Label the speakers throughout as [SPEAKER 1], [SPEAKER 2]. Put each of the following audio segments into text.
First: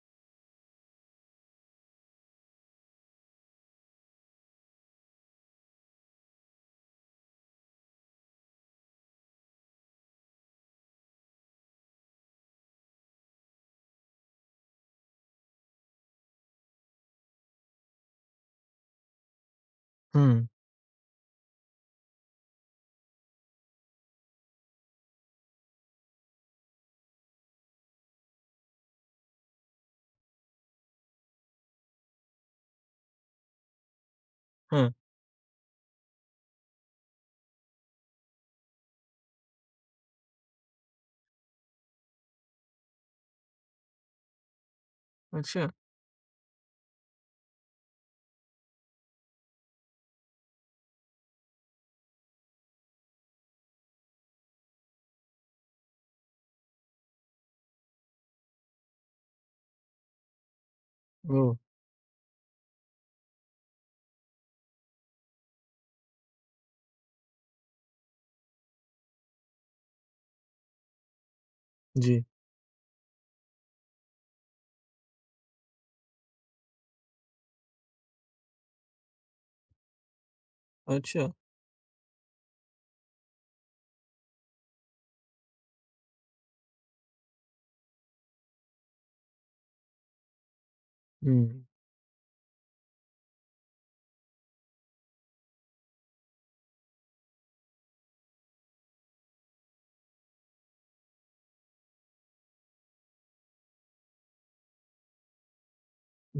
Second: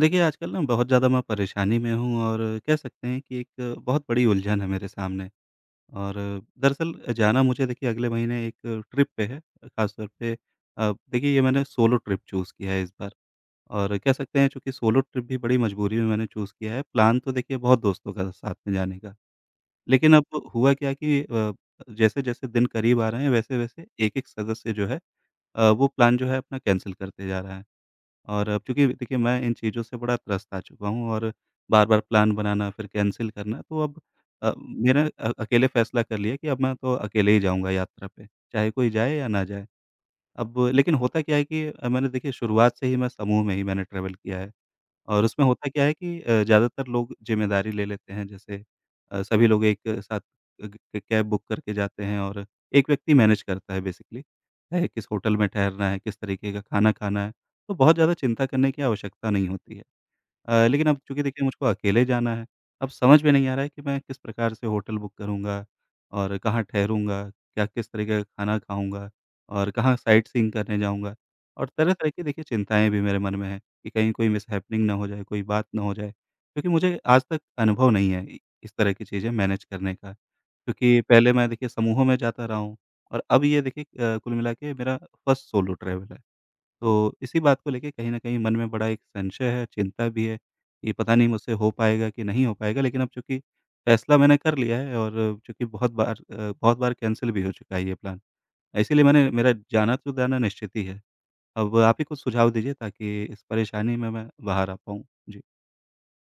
[SPEAKER 1] देखिए, आजकल ना बहुत ज़्यादा मैं परेशानी में हूँ और कह सकते हैं कि एक बहुत बड़ी उलझन है मेरे सामने। और दरअसल जाना मुझे देखिए अगले महीने एक ट्रिप पे है, ख़ासतौर पे देखिए ये मैंने सोलो ट्रिप चूज़ किया है इस बार। और कह सकते हैं चूँकि सोलो ट्रिप भी बड़ी मजबूरी में मैंने चूज़ किया है। प्लान तो देखिए बहुत दोस्तों का था साथ में जाने का, लेकिन अब
[SPEAKER 2] हुँ,
[SPEAKER 1] हुआ क्या कि जैसे-जैसे दिन करीब आ रहे हैं वैसे-वैसे एक-एक सदस्य जो है वो प्लान जो है अपना कैंसल करते जा रहा है। और अब चूँकि देखिए मैं इन चीज़ों से बड़ा त्रस्त आ चुका हूँ और बार-बार प्लान बनाना फिर कैंसल करना, तो अब
[SPEAKER 2] हाँ,
[SPEAKER 1] मैंने अकेले फैसला कर लिया कि अब मैं तो अकेले ही जाऊँगा यात्रा पे, चाहे कोई जाए या ना जाए। अब लेकिन होता क्या है कि मैंने देखिए शुरुआत से ही मैं समूह में ही मैंने ट्रैवल किया है। और उसमें
[SPEAKER 2] अच्छा,
[SPEAKER 1] होता क्या है कि ज़्यादातर लोग ज़िम्मेदारी ले लेते हैं, जैसे सभी लोग एक साथ ग ग- कैब बुक करके जाते हैं और एक व्यक्ति मैनेज करता है बेसिकली। चाहे किस होटल में ठहरना है, किस तरीके का खाना खाना है, तो बहुत ज़्यादा चिंता करने की आवश्यकता नहीं होती है। लेकिन अब चूँकि देखिए
[SPEAKER 2] ओह!
[SPEAKER 1] मुझको अकेले जाना है, अब समझ में नहीं आ रहा है कि मैं किस प्रकार से होटल बुक करूँगा और कहाँ ठहरूँगा, क्या किस तरीके का खाना खाऊँगा और कहाँ साइट सीइंग करने जाऊँगा। और तरह-तरह की
[SPEAKER 2] जी,
[SPEAKER 1] देखिए चिंताएँ भी मेरे मन में हैं कि कहीं कोई मिसहैपनिंग ना हो जाए, कोई बात ना हो जाए। क्योंकि मुझे आज तक अनुभव नहीं है इ इस तरह की चीज़ें मैनेज करने का, क्योंकि
[SPEAKER 2] अच्छा,
[SPEAKER 1] पहले मैं देखिए समूहों में जाता रहा हूँ और अब ये देखिए कुल मिला के मेरा फर्स्ट सोलो ट्रैवल है। तो इसी बात को लेके कहीं न कहीं मन में बड़ा एक संशय है, चिंता भी है कि पता नहीं मुझसे
[SPEAKER 2] हुँ।
[SPEAKER 1] हो पाएगा कि नहीं हो पाएगा। लेकिन अब चूँकि फ़ैसला मैंने कर लिया है और चूँकि बहुत बार बहुत बार कैंसल भी हो चुका है ये प्लान। इसीलिए मैंने मेरा जाना-तो-जाना निश्चित ही है। अब आप ही कुछ सुझाव दीजिए ताकि इस परेशानी में मैं बाहर आ पाऊँ। जी।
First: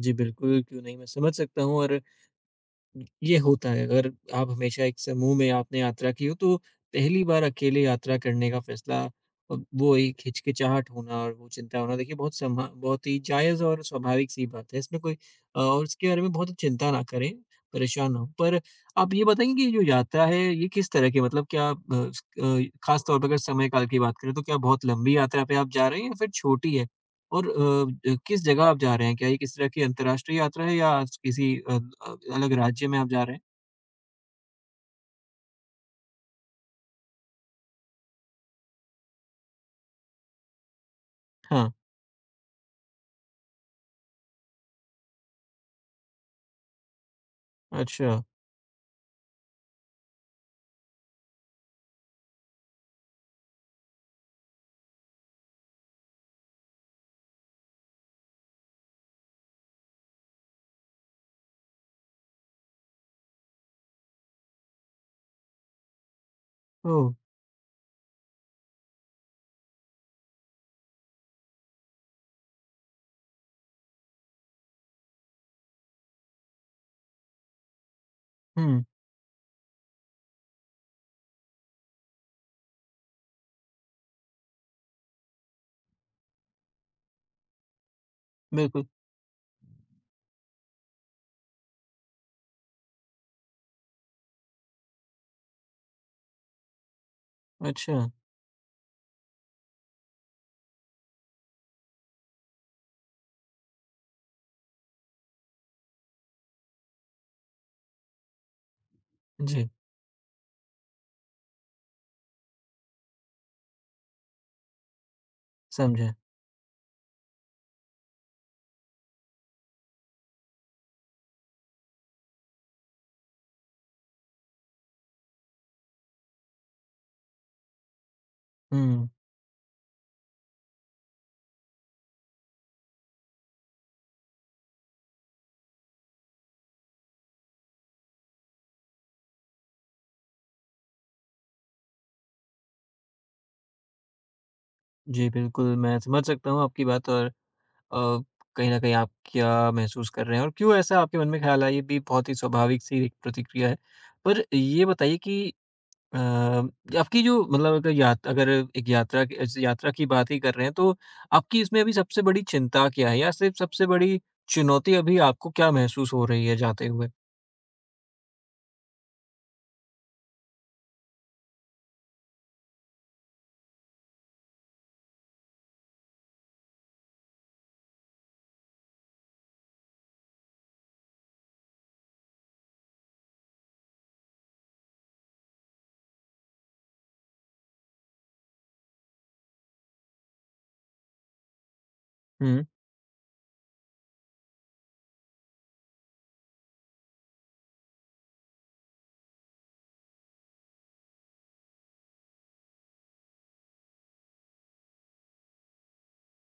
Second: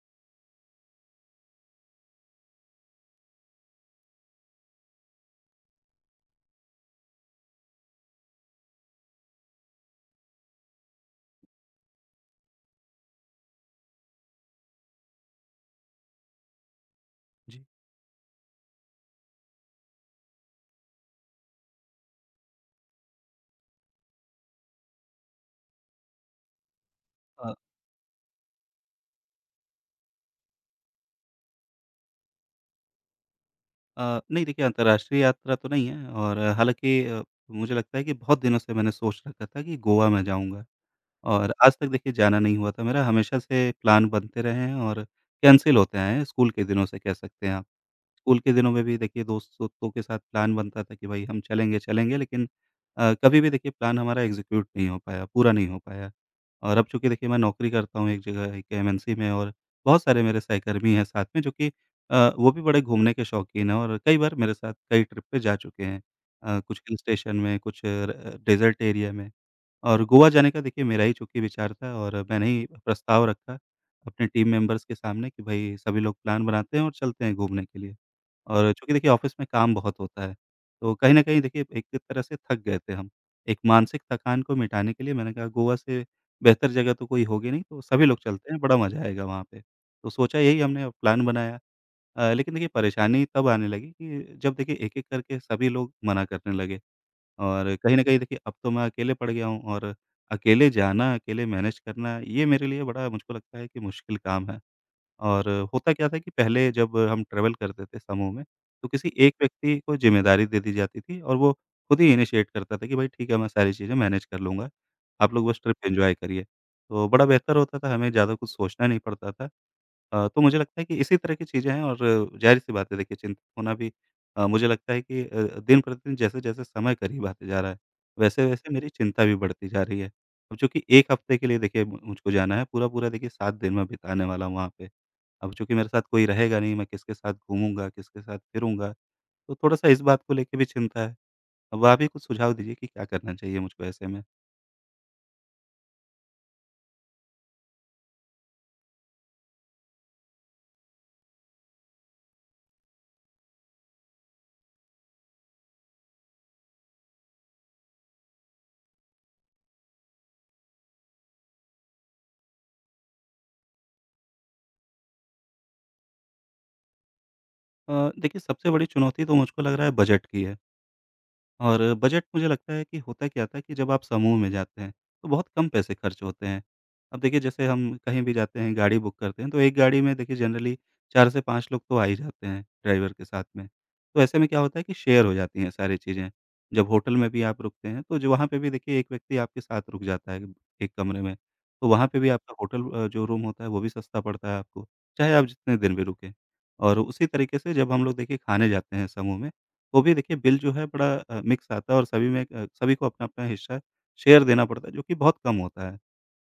[SPEAKER 2] जी, बिल्कुल, क्यों नहीं, मैं समझ सकता हूँ और ये होता है। अगर आप हमेशा एक समूह में आपने यात्रा की हो तो पहली बार अकेले यात्रा करने का फ़ैसला वो एक हिचकिचाहट होना और वो चिंता होना देखिए बहुत समा बहुत ही जायज़ और स्वाभाविक सी बात है। और इसके बारे में बहुत चिंता ना करें,
[SPEAKER 1] जी।
[SPEAKER 2] परेशान ना हों। पर आप ये बताएँगे कि ये जो यात्रा है ये किस तरह की मतलब क्या अ, स अ, ख़ास तौर पर अगर समय काल की बात करें तो क्या बहुत लंबी यात्रा पे आप जा रहे हैं या फिर छोटी है?
[SPEAKER 1] अ
[SPEAKER 2] और किस जगह आप जा रहे हैं? क्या ये किसी तरह की अंतर्राष्ट्रीय यात्रा है या किसी अलग राज्य में आप जा रहे हैं?
[SPEAKER 1] नहीं देखिए अंतर्राष्ट्रीय यात्रा तो नहीं है और हालाँकि मुझे लगता है कि बहुत दिनों से मैंने सोच रखा था कि गोवा मैं जाऊँगा। और
[SPEAKER 2] हाँ,
[SPEAKER 1] आज तक देखिए जाना नहीं हुआ था मेरा, हमेशा से प्लान बनते रहे हैं और कैंसल होते आए हैं, स्कूल के दिनों से कह सकते हैं आप।
[SPEAKER 2] अच्छा।
[SPEAKER 1] स्कूल के दिनों में भी देखिए दोस्तों के साथ प्लान बनता था कि भई हम चलेंगे, चलेंगे, लेकिन कभी भी देखिए प्लान हमारा एग्ज़ीक्यूट नहीं हो पाया, पूरा नहीं हो पाया। और अब चूँकि देखिए मैं नौकरी करता हूँ एक जगह, एक एमएनसी में, और बहुत सारे मेरे सहकर्मी हैं साथ में जो कि वो भी बड़े घूमने के शौकीन हैं और कई बार मेरे साथ कई ट्रिप पे जा चुके हैं। कुछ हिल
[SPEAKER 2] ओह!
[SPEAKER 1] स्टेशन में, कुछ र डेज़र्ट एरिया में। और गोवा जाने का देखिए मेरा ही चूँकि विचार था और मैंने ही प्रस्ताव रखा अपने टीम मेंबर्स के सामने कि भई सभी लोग प्लान बनाते हैं और चलते हैं घूमने के लिए। और
[SPEAKER 2] हुँ,
[SPEAKER 1] चूँकि देखिए ऑफ़िस में काम बहुत होता है, तो कहीं न कहीं देखिए एक तरह से थक गए थे हम। एक मानसिक थकान को मिटाने के लिए मैंने कहा गोवा से बेहतर जगह तो कोई होगी नहीं, तो सभी लोग चलते हैं, बड़ा
[SPEAKER 2] बिल्कुल।
[SPEAKER 1] मज़ा आएगा वहाँ पे। तो सोचा यही हमने और प्लान बनाया। लेकिन देखिए परेशानी तब आने लगी कि जब देखिए एक-एक करके सभी लोग मना करने लगे। और कहीं
[SPEAKER 2] अच्छा,
[SPEAKER 1] न कहीं देखिए अब तो मैं अकेले पड़ गया हूँ और अकेले जाना, अकेले मैनेज करना, ये मेरे लिए बड़ा मुझको लगता है कि मुश्किल काम है। और होता क्या था कि पहले जब हम ट्रैवल करते थे समूह में, तो किसी एक
[SPEAKER 2] जी,
[SPEAKER 1] व्यक्ति को ज़िम्मेदारी दे दी जाती थी और वो खुद ही इनिशिएट करता था कि भाई ठीक है, मैं सारी चीज़ें मैनेज कर लूँगा, आप लोग बस ट्रिप
[SPEAKER 2] समझा।
[SPEAKER 1] एन्जॉय करिए। तो बड़ा बेहतर होता था, हमें ज़्यादा कुछ सोचना नहीं पड़ता था। तो मुझे लगता है कि इसी तरह की चीज़ें हैं। और ज़ाहिर-सी बात है देखिए, चिंतित होना भी मुझे लगता है कि दिन प्रतिदिन जैसे-जैसे समय करीब आते जा रहा है, वैसे-वैसे मेरी
[SPEAKER 2] हुँ,
[SPEAKER 1] चिंता भी बढ़ती जा रही है। अब चूँकि 1 हफ्ते के लिए देखिए मु मुझको जाना है, पूरा-पूरा देखिए 7 दिन मैं बिताने वाला हूँ वहाँ पे। अब चूँकि मेरे साथ कोई रहेगा नहीं, मैं किसके साथ घूमूँगा, किसके साथ फिरूँगा, तो थोड़ा-सा इस बात को लेके भी चिंता है। अब आप ही कुछ सुझाव दीजिए कि क्या करना चाहिए मुझको ऐसे में?
[SPEAKER 2] जी, बिल्कुल, मैं समझ सकता हूँ आपकी बात और अ, कहीं न कहीं आप क्या महसूस कर रहे हैं और क्यों ऐसा आपके मन में ख़्याल आया, ये भी बहुत ही स्वाभाविक सी एक प्रतिक्रिया है। पर ये बताइए कि अ, आपकी जो मतलब अगर यात अगर एक यात्रा की ऐसे यात्रा की बात ही कर रहे हैं, तो आपकी इसमें अभी सबसे बड़ी चिंता क्या है? या सिर्फ़ सबसे बड़ी चुनौती अभी आपको क्या महसूस हो रही है जाते हुए?
[SPEAKER 1] देखिए सबसे बड़ी चुनौती तो मुझको लग रहा है बजट की है। और बजट, मुझे लगता है कि होता क्या था कि जब आप समूह में जाते हैं, तो बहुत कम पैसे खर्च होते हैं। अब देखिए जैसे हम कहीं भी जाते हैं, गाड़ी बुक करते हैं, तो एक गाड़ी में देखिए जनरली 4 से 5 लोग तो आ ही जाते हैं ड्राइवर के साथ में। तो ऐसे में क्या होता है कि शेयर हो जाती हैं सारी चीज़ें। जब होटल में भी आप रुकते हैं, तो जो वहाँ पे भी देखिए एक व्यक्ति आपके साथ रुक जाता है एक कमरे में। तो वहाँ पे भी आपका
[SPEAKER 2] हुँ,
[SPEAKER 1] होटल जो रूम होता है, वो भी सस्ता पड़ता है आपको, चाहे आप जितने दिन भी रुकें। और उसी तरीके से जब हम लोग देखिए खाने जाते हैं समूह में, तो भी देखिए बिल जो है बड़ा मिक्स आता है और सभी में सभी को अपना-अपना हिस्सा शेयर देना पड़ता है, जो कि बहुत कम होता है।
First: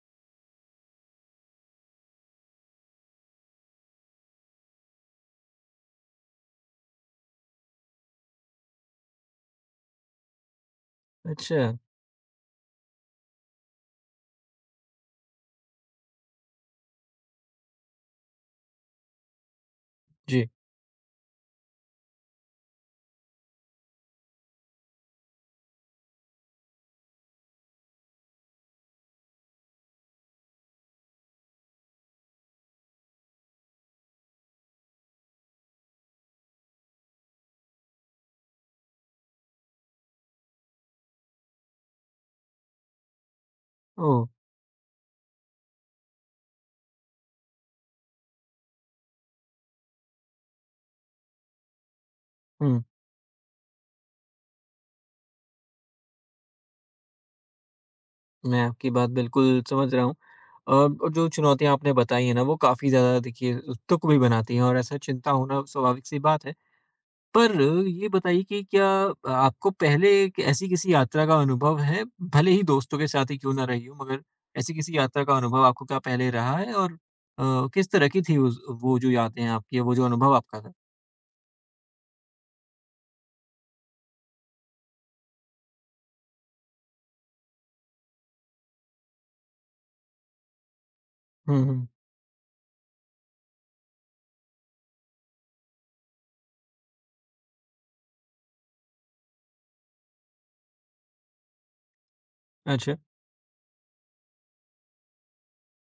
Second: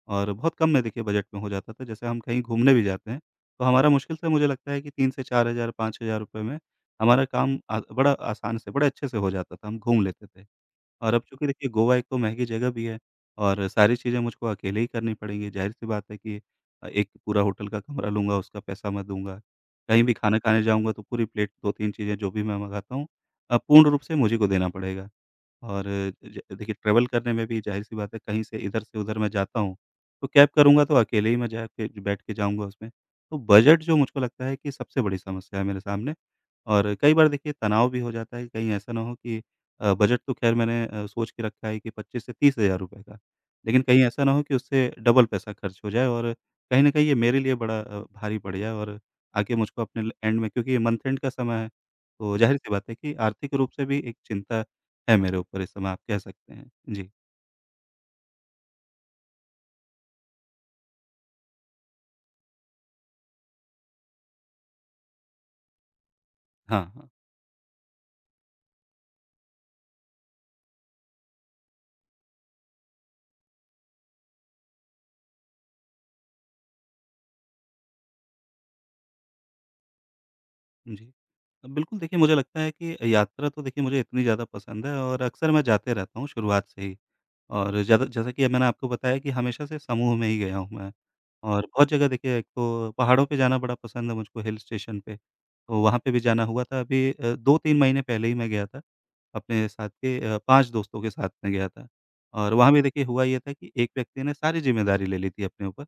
[SPEAKER 1] और बहुत कम में देखिए बजट में हो जाता था, जैसे हम कहीं घूमने भी जाते हैं, तो हमारा मुश्किल से मुझे लगता है कि 3 से 4,000 ₹5,000 में हमारा काम बड़ा आसान से, बड़े अच्छे से हो जाता था, हम घूम लेते थे। और अब चूँकि
[SPEAKER 2] अच्छा,
[SPEAKER 1] देखिए गोवा एक तो महँगी जगह भी है, और सारी चीज़ें मुझको अकेले ही करनी पड़ेंगी, ज़ाहिर-सी बात है कि एक पूरा होटल का कमरा लूँगा, उसका पैसा मैं दूँगा। कहीं भी खाना
[SPEAKER 2] जी।
[SPEAKER 1] खाने जाऊँगा तो पूरी प्लेट, 2-3 चीज़ें जो भी मैं मँगाता हूँ पूर्ण रूप से मुझी को देना पड़ेगा। और ज देखिए ट्रैवल करने में भी ज़ाहिर-सी बात है, कहीं से इधर से उधर मैं जाता हूँ, तो कैब करूँगा तो अकेले ही मैं जाके बैठ के जाऊँगा उसमें। तो बजट जो मुझको लगता है कि सबसे बड़ी समस्या है मेरे सामने, और कई बार देखिए तनाव भी हो जाता है कि कहीं ऐसा ना हो कि बजट तो ख़ैर मैंने सोच के रखा है कि 25 से 30,000 रुपए का, लेकिन कहीं ऐसा
[SPEAKER 2] ओह!
[SPEAKER 1] ना हो कि उससे डबल पैसा खर्च हो जाए और कहीं न कहीं ये मेरे लिए बड़ा भारी पड़ जाए। और आगे मुझको अपने ल एंड में, क्योंकि ये मंथ एंड का समय है, तो ज़ाहिर-सी
[SPEAKER 2] हुँ,
[SPEAKER 1] बात है कि आर्थिक रूप से भी एक चिंता है मेरे ऊपर इस समय, आप कह सकते हैं। जी।
[SPEAKER 2] मैं आपकी बात बिल्कुल समझ रहा हूँ। और जो चुनौतियाँ आपने बताई हैं ना, वो काफ़ी ज़्यादा देखिए तुक भी बनाती हैं और ऐसा चिंता होना स्वाभाविक सी बात है।
[SPEAKER 1] हाँ, हाँ।
[SPEAKER 2] पर ये बताइए कि क्या आपको पहले एक ऐसी किसी यात्रा का अनुभव है, भले ही दोस्तों के साथ ही क्यों ना रही हो, मगर ऐसी किसी यात्रा का अनुभव आपको क्या पहले रहा है और किस तरह की थी उस वो जो यादें हैं आपकी, वो जो अनुभव आपका था?
[SPEAKER 1] जी। बिल्कुल देखिए, मुझे लगता है कि यात्रा तो देखिए मुझे इतनी ज़्यादा पसंद है और अक्सर मैं जाते रहता हूँ शुरुआत से ही। और ज़्यादा जैसा कि मैंने आपको बताया कि हमेशा से समूह में ही गया हूँ मैं।
[SPEAKER 2] हुँ,
[SPEAKER 1] और बहुत
[SPEAKER 2] हुँ।
[SPEAKER 1] जगह देखिए, एक तो पहाड़ों पे जाना बड़ा पसंद है मुझको, हिल स्टेशन पे, तो वहाँ पे भी जाना हुआ था अभी 2-3 महीने पहले ही मैं गया था। अपने साथ के 5 दोस्तों के साथ में गया था और वहाँ भी
[SPEAKER 2] अच्छा।
[SPEAKER 1] देखिए हुआ ये था कि एक व्यक्ति ने सारी ज़िम्मेदारी ले ली थी अपने ऊपर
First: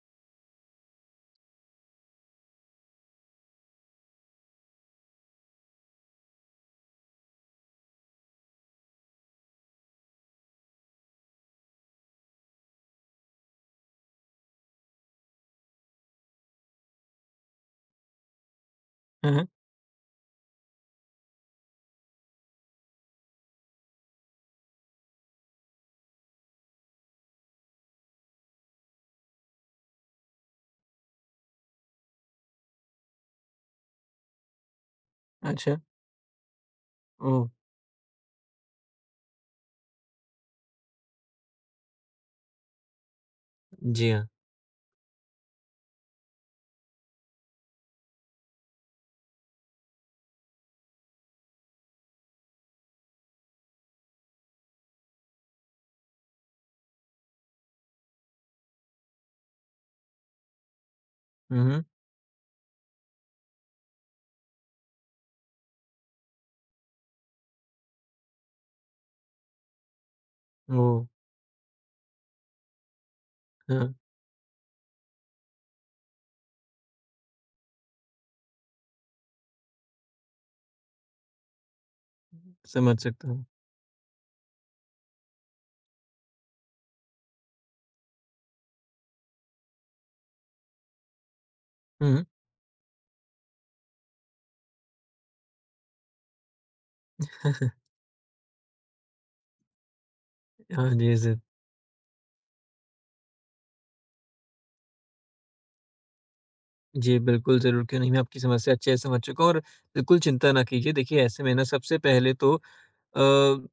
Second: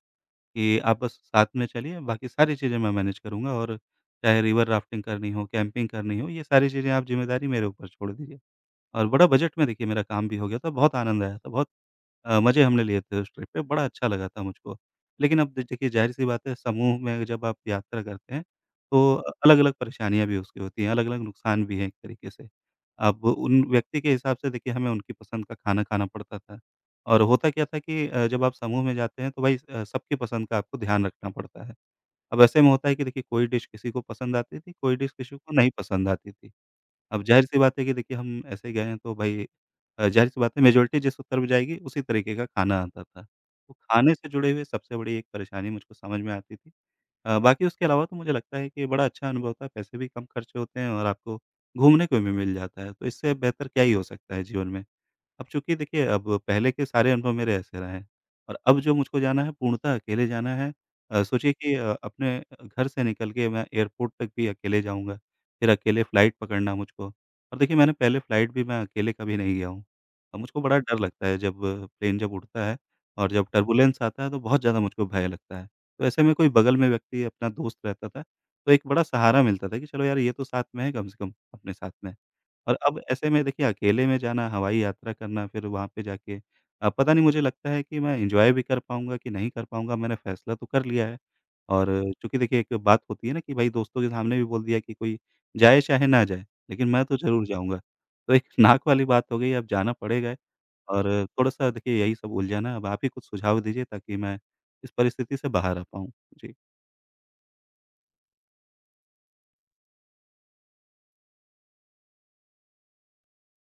[SPEAKER 1] कि आप बस साथ में चलिए, बाकी सारी चीज़ें मैं मैनेज करूँगा, और चाहे रिवर राफ्टिंग करनी हो, कैंपिंग करनी हो, ये सारी चीज़ें आप ज़िम्मेदारी मेरे ऊपर छोड़ दीजिए। और बड़ा बजट में देखिए मेरा काम भी हो गया था, बहुत आनंद आया था, बहुत मज़े हमने लिए थे उस ट्रिप पे, बड़ा अच्छा लगा था मुझको। लेकिन अब द देखिए ज़ाहिर-सी बात है, समूह में जब आप यात्रा करते हैं, तो
[SPEAKER 2] हाँ, हाँ।
[SPEAKER 1] अलग-अलग परेशानियाँ भी उसकी होती हैं, अलग-अलग नुकसान भी हैं एक तरीके से। अब उन व्यक्ति के हिसाब से देखिए हमें उनकी पसंद का खाना खाना पड़ता था, और होता क्या था कि जब आप समूह में जाते हैं तो भाई सबकी पसंद का आपको ध्यान रखना पड़ता है। अब ऐसे में होता है कि देखिए कोई डिश किसी को पसंद आती थी, कोई डिश किसी को नहीं
[SPEAKER 2] अच्छा।
[SPEAKER 1] पसंद आती थी। अब
[SPEAKER 2] ओह!
[SPEAKER 1] ज़ाहिर-सी बात है कि देखिए हम ऐसे गए हैं तो भई ज़ाहिर-सी बात है मेजॉरिटी जिस उत्तर में जाएगी उसी तरीके का खाना आता था। तो
[SPEAKER 2] जी
[SPEAKER 1] खाने
[SPEAKER 2] हाँ।
[SPEAKER 1] से जुड़े हुए सबसे बड़ी एक परेशानी मुझको समझ में आती थी। बाकी उसके अलावा तो मुझे लगता है कि बड़ा अच्छा अनुभव था, पैसे भी कम खर्च होते हैं और आपको घूमने को भी मिल जाता है, तो इससे बेहतर क्या ही हो सकता है जीवन में। अब चूँकि देखिए अब पहले के सारे अनुभव मेरे ऐसे रहे हैं, और अब जो मुझको जाना है पूर्णतः अकेले जाना है। सोचिए
[SPEAKER 2] हुँ,
[SPEAKER 1] कि
[SPEAKER 2] हुँ।
[SPEAKER 1] अपने घर से निकल के मैं एयरपोर्ट तक भी अकेले जाऊँगा, फिर अकेले फ्लाइट पकड़ना मुझको। और देखिए मैंने पहले फ्लाइट भी मैं अकेले कभी नहीं गया हूँ। अब मुझको बड़ा डर
[SPEAKER 2] ओह!
[SPEAKER 1] लगता है जब प्लेन जब उड़ता है, और जब
[SPEAKER 2] हाँ,
[SPEAKER 1] टर्बुलेंस आता है तो बहुत ज़्यादा मुझको भय लगता है। तो ऐसे में कोई बगल में व्यक्ति अपना दोस्त रहता था, तो एक बड़ा सहारा मिलता था कि चलो यार ये तो साथ में है कम से कम अपने साथ में। और
[SPEAKER 2] समझ
[SPEAKER 1] अब
[SPEAKER 2] सकता
[SPEAKER 1] ऐसे में
[SPEAKER 2] हूँ।
[SPEAKER 1] देखिए अकेले में जाना, हवाई यात्रा करना, फिर वहाँ पे जाके पता नहीं मुझे लगता है कि मैं एन्जॉय भी कर पाऊँगा कि नहीं कर पाऊँगा, मैंने फ़ैसला तो कर लिया है। और
[SPEAKER 2] हुँ, हुँ।
[SPEAKER 1] चूँकि देखिए एक बात होती है ना कि भाई दोस्तों के सामने भी बोल दिया कि कोई जाए चाहे ना जाए, लेकिन मैं तो ज़रूर जाऊँगा। तो एक नाक वाली बात हो गई, अब जाना पड़ेगा।
[SPEAKER 2] हाँ
[SPEAKER 1] और
[SPEAKER 2] जी, ज़रूर।
[SPEAKER 1] थोड़ा-सा देखिए यही सब उलझन है, अब आप ही कुछ सुझाव दीजिए ताकि मैं इस परिस्थिति से बाहर आ पाऊँ। जी,
[SPEAKER 2] जी, बिल्कुल, ज़रूर, क्यों नहीं। मैं आपकी समस्या अच्छे से समझ चुका हूँ और बिल्कुल चिंता ना कीजिए। देखिए, ऐसे में ना अ,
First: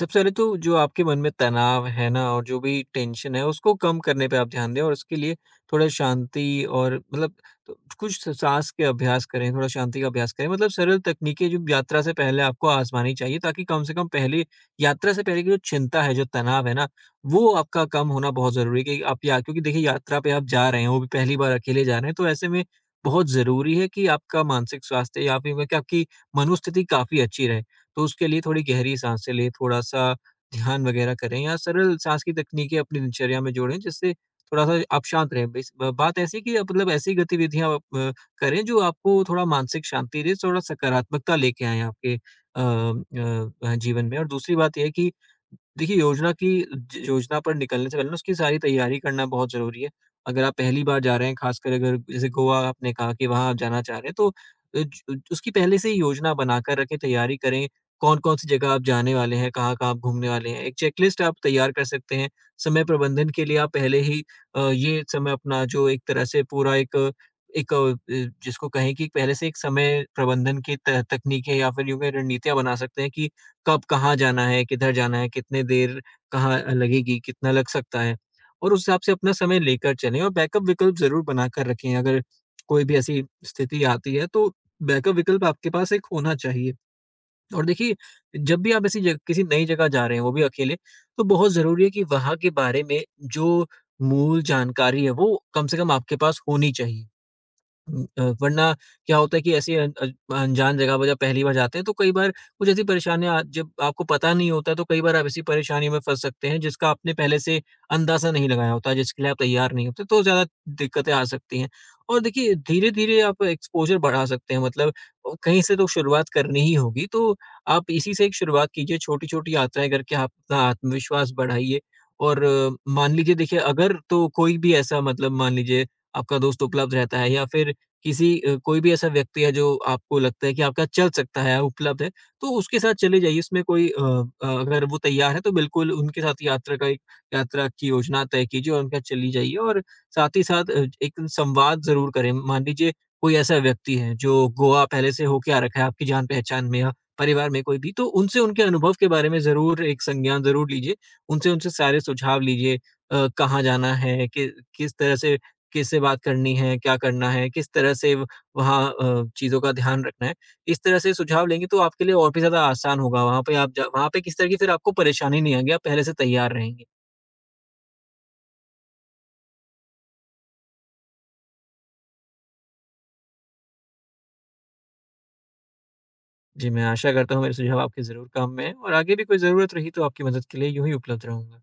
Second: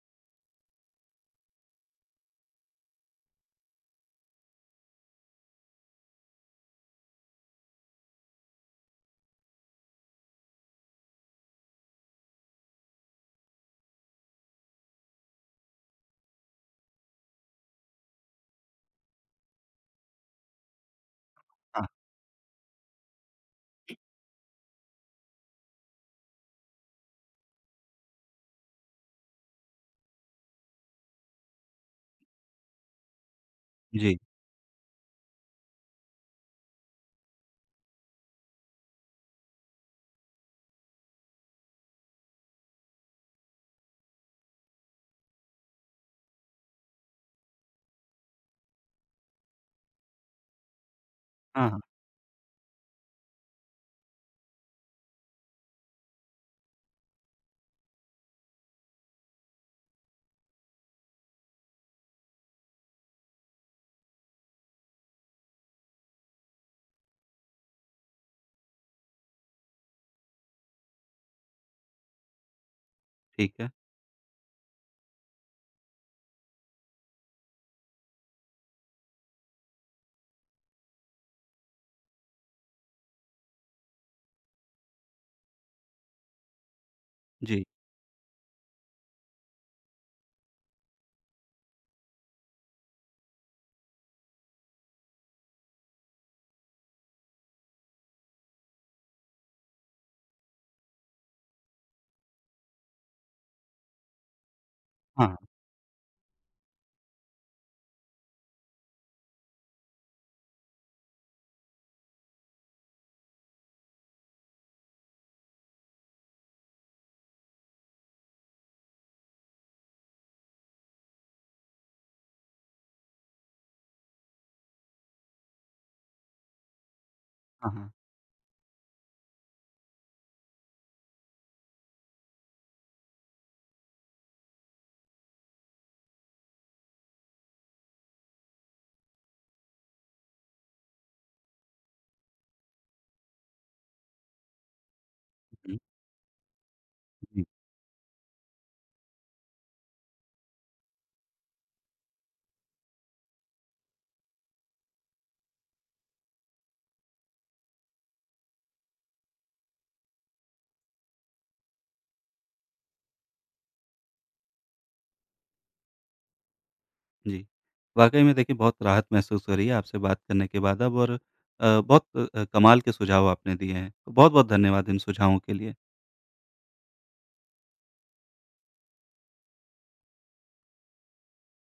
[SPEAKER 2] सबसे पहले तो जो आपके मन में तनाव है ना और जो भी टेंशन है, उसको कम करने पे आप ध्यान दें और उसके लिए थोड़ा शांति और मतलब तो कुछ स साँस के अभ्यास करें, थोड़ा शांति का अभ्यास करें। मतलब सरल तकनीकें जो यात्रा से पहले आपको आज़मानी चाहिए ताकि कम से कम पहले यात्रा से पहले की जो चिंता है, जो तनाव है ना, वो आपका कम होना बहुत ज़रूरी है कि आप या क्योंकि देखिए, यात्रा पे आप जा रहे हैं, वो भी पहली बार अकेले
[SPEAKER 1] हाँ,
[SPEAKER 2] जा रहे हैं, तो ऐसे में बहुत ज़रूरी है कि आपका मानसिक स्वास्थ्य या फिर मैं क्या आपकी मनोस्थिति काफ़ी अच्छी रहे। तो उसके लिए थोड़ी गहरी साँसें लें, थोड़ा-सा ध्यान वगैरह करें या सरल साँस की तकनीकें अपनी दिनचर्या में जोड़ें, जिससे
[SPEAKER 1] जी,
[SPEAKER 2] थोड़ा-सा आप शांत रहें। बेस ब बात ऐसी है कि आप मतलब ऐसी गतिविधियाँ आप करें जो आपको थोड़ा मानसिक शांति दे, थोड़ा सकारात्मकता लेके आएँ आपके जीवन में। और दूसरी बात ये है कि देखिए योजना की ज योजना पर निकलने से पहले ना उसकी सारी तैयारी करना बहुत ज़रूरी है। अगर आप पहली बार जा रहे हैं,
[SPEAKER 1] हाँ,
[SPEAKER 2] ख़ासकर
[SPEAKER 1] हाँ,
[SPEAKER 2] अगर जैसे गोवा आपने कहा कि वहाँ आप जाना चाह रहे हैं, तो अ, ज उसकी पहले से ही योजना बनाकर रखें, तैयारी करें, कौन-कौन सी जगह आप जाने वाले हैं, कहाँ-कहाँ आप घूमने वाले हैं। एक चेकलिस्ट आप तैयार कर सकते हैं। समय प्रबंधन के लिए आप पहले ही ये समय अपना जो एक तरह से पूरा एक अ, अ, जिसको कहें कि पहले से एक समय प्रबंधन की त तकनीकें या फिर यूँ कहें रणनीतियाँ बना सकते हैं कि
[SPEAKER 1] ठीक है।
[SPEAKER 2] कब कहाँ जाना है, किधर जाना है, कितने देर कहाँ लगेगी, कितना लग सकता है। और उस हिसाब से अपना समय लेकर चलें और बैकअप विकल्प ज़रूर बनाकर रखें। अगर कोई भी ऐसी स्थिति आती है तो बैकअप विकल्प आपके पास एक होना चाहिए।
[SPEAKER 1] जी,
[SPEAKER 2] और देखिए, जब भी आप ऐसी जग किसी नई जगह जा रहे हैं, वो भी अकेले, तो बहुत ज़रूरी है कि वहाँ के बारे में जो मूल जानकारी है, वो कम से कम आपके पास होनी चाहिए। वरना क्या होता है कि ऐसी अन अज अनजान जगह पर जब पहली बार जाते हैं तो कई बार कुछ ऐसी परेशानियाँ आ जब आपको पता नहीं होता तो कई बार
[SPEAKER 1] हाँ,
[SPEAKER 2] आप
[SPEAKER 1] हाँ,
[SPEAKER 2] ऐसी परेशानी में फँस सकते हैं जिसका आपने पहले से अंदाज़ा नहीं लगाया होता, जिसके लिए आप तैयार नहीं होते, तो ज़्यादा दिक्कतें आ सकती हैं। और देखिए धीरे-धीरे आप एक्सपोज़र बढ़ा सकते हैं मतलब कहीं से तो शुरुआत करनी ही होगी, तो आप इसी से एक शुरुआत कीजिए, छोटी-छोटी यात्राएँ करके आप अपना आत्मविश्वास बढ़ाइए। और मान लीजिए देखिए अगर तो कोई भी ऐसा मतलब मान लीजिए आपका दोस्त उपलब्ध रहता है या
[SPEAKER 1] हाँ,
[SPEAKER 2] फिर
[SPEAKER 1] हाँ।
[SPEAKER 2] कोई भी ऐसा व्यक्ति है जो आपको लगता है कि आपका चल सकता है, उपलब्ध है, तो उसके साथ चले जाइए। उसमें कोई अ अ, अगर वो तैयार है तो बिल्कुल उनके साथ यात्रा का एक यात्रा की योजना तय कीजिए और उनके साथ चली जाइए और साथ ही साथ एक संवाद ज़रूर करें। मान लीजिए कोई ऐसा व्यक्ति है जो गोवा पहले से होके आ
[SPEAKER 1] हुँ,
[SPEAKER 2] रखा है आपकी जान-पहचान में या
[SPEAKER 1] जी।
[SPEAKER 2] परिवार में कोई भी, तो उनसे उनके अनुभव के बारे में ज़रूर एक संज्ञान ज़रूर लीजिए। उनसे उनसे सारे सुझाव लीजिए कहाँ जाना है, कि किस तरह से किससे बात करनी है, क्या करना है, किस तरह से व वहाँ अ, चीज़ों का ध्यान रखना है। इस तरह से सुझाव लेंगे तो आपके लिए और भी ज़्यादा आसान होगा। वहाँ पे किसी तरह की फिर आपको परेशानी नहीं आएगी, आप पहले से तैयार रहेंगे।
[SPEAKER 1] जी। वाक़ई में देखिए बहुत राहत महसूस हो रही है आपसे बात करने के बाद अब। और बहुत कमाल के सुझाव आपने दिए हैं। तो बहुत-बहुत धन्यवाद इन सुझावों के लिए।
[SPEAKER 2] जी, मैं आशा करता हूँ मेरे सुझाव आपके ज़रूर काम में आएँ और आगे भी कोई ज़रूरत रही तो आपकी मदद के लिए यूँ ही उपलब्ध रहूँगा।